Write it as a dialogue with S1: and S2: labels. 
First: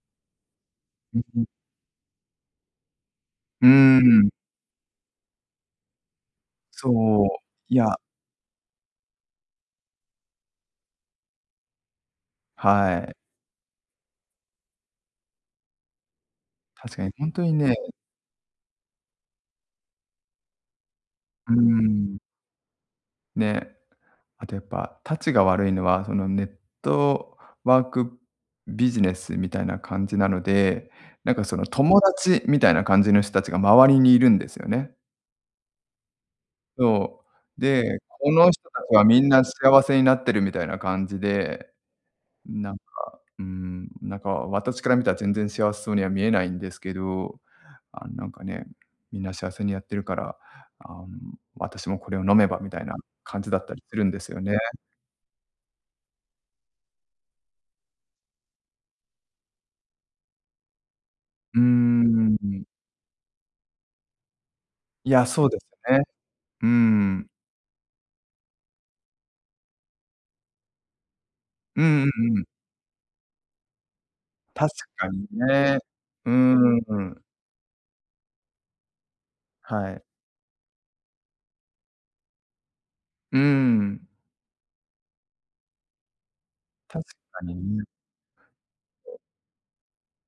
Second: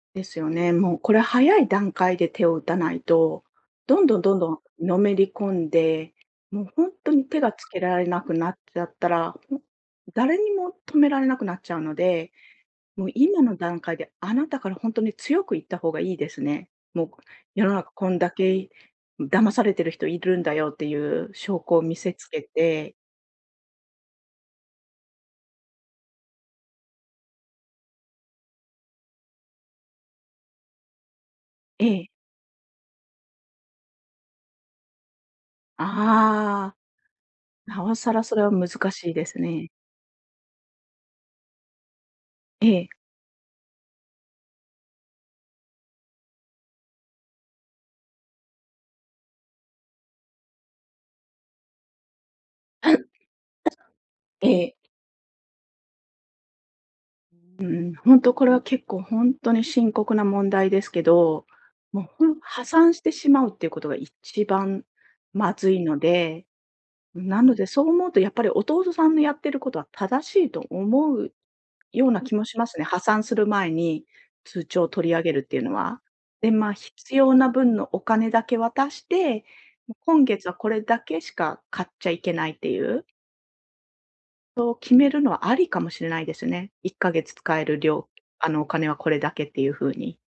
S1: ですよね。もうこ
S2: う
S1: れ
S2: んうん。
S1: 早い段階で手を打たないと、
S2: うー
S1: どんどん、
S2: ん。
S1: どんどんのめり込んで、もうほ
S2: そ
S1: んとに
S2: う、
S1: 手が付
S2: い
S1: けら
S2: や
S1: れなくなっちゃったら、ほ誰にも止められなくなっちゃうので、
S2: は
S1: もう
S2: い。
S1: 今の段階で、あなたからほんとに強く言った方がいいですね。
S2: 確
S1: も
S2: か
S1: う、
S2: に、
S1: こ
S2: ほんとに
S1: 世の
S2: ね
S1: 中こんだけ、い騙されてる人いるんだよっていう
S2: うー
S1: 証拠を見せ
S2: ん。
S1: つけて
S2: ね、あとやっぱ、たちが悪いのは、その、ネットワークビジネスみたいな感じなので、なんかその、
S1: え
S2: 友
S1: え。
S2: 達みたいな感じの人たちが周りにいるんですよね。
S1: ああ。
S2: そう、
S1: なお
S2: で、
S1: さら
S2: こ
S1: それ
S2: の
S1: は
S2: 人
S1: 難
S2: たちは
S1: しい
S2: み
S1: で
S2: ん
S1: す
S2: な
S1: ね。
S2: 幸せになってるみたいな感じで、なんか
S1: ええ。
S2: うーん、なんか私から見たら全然幸せそうには見えないんですけど、あん、なんかね、みんな幸せにやってるから、あ、うん「私もこれを飲めば」みたいな感じだったりするんですよ
S1: [unintelligible] え
S2: ね。
S1: え。うんうん、ほんとこれは結構、ほんとに深刻な問題ですけど、
S2: うーん、
S1: もう、ほ
S2: うん
S1: ん
S2: うん。
S1: 破産してしまうっていうことが一番
S2: いや、そう
S1: ま
S2: です
S1: ずい
S2: よ
S1: の
S2: ね。
S1: で、
S2: うん。
S1: なので、そう思うとやっぱり弟さんのやってることは、正しいと思う
S2: うんう
S1: ような気
S2: んうん。
S1: もしますね、破産する前に通
S2: 確
S1: 帳
S2: か
S1: 取り上
S2: に
S1: げるっていうの
S2: ね。
S1: は。
S2: うー
S1: で、まあ、
S2: ん、う
S1: 必
S2: ん。
S1: 要な分のお金だけ渡して、
S2: は
S1: も、
S2: い。
S1: 今月はこれだけしか買っちゃいけないっていう。
S2: うーん。
S1: そう決めるのはありかもしれないですね。いっ
S2: 確
S1: かげつ
S2: かに
S1: 使える
S2: ね。
S1: 量あの、お金はこれだけっていう風に。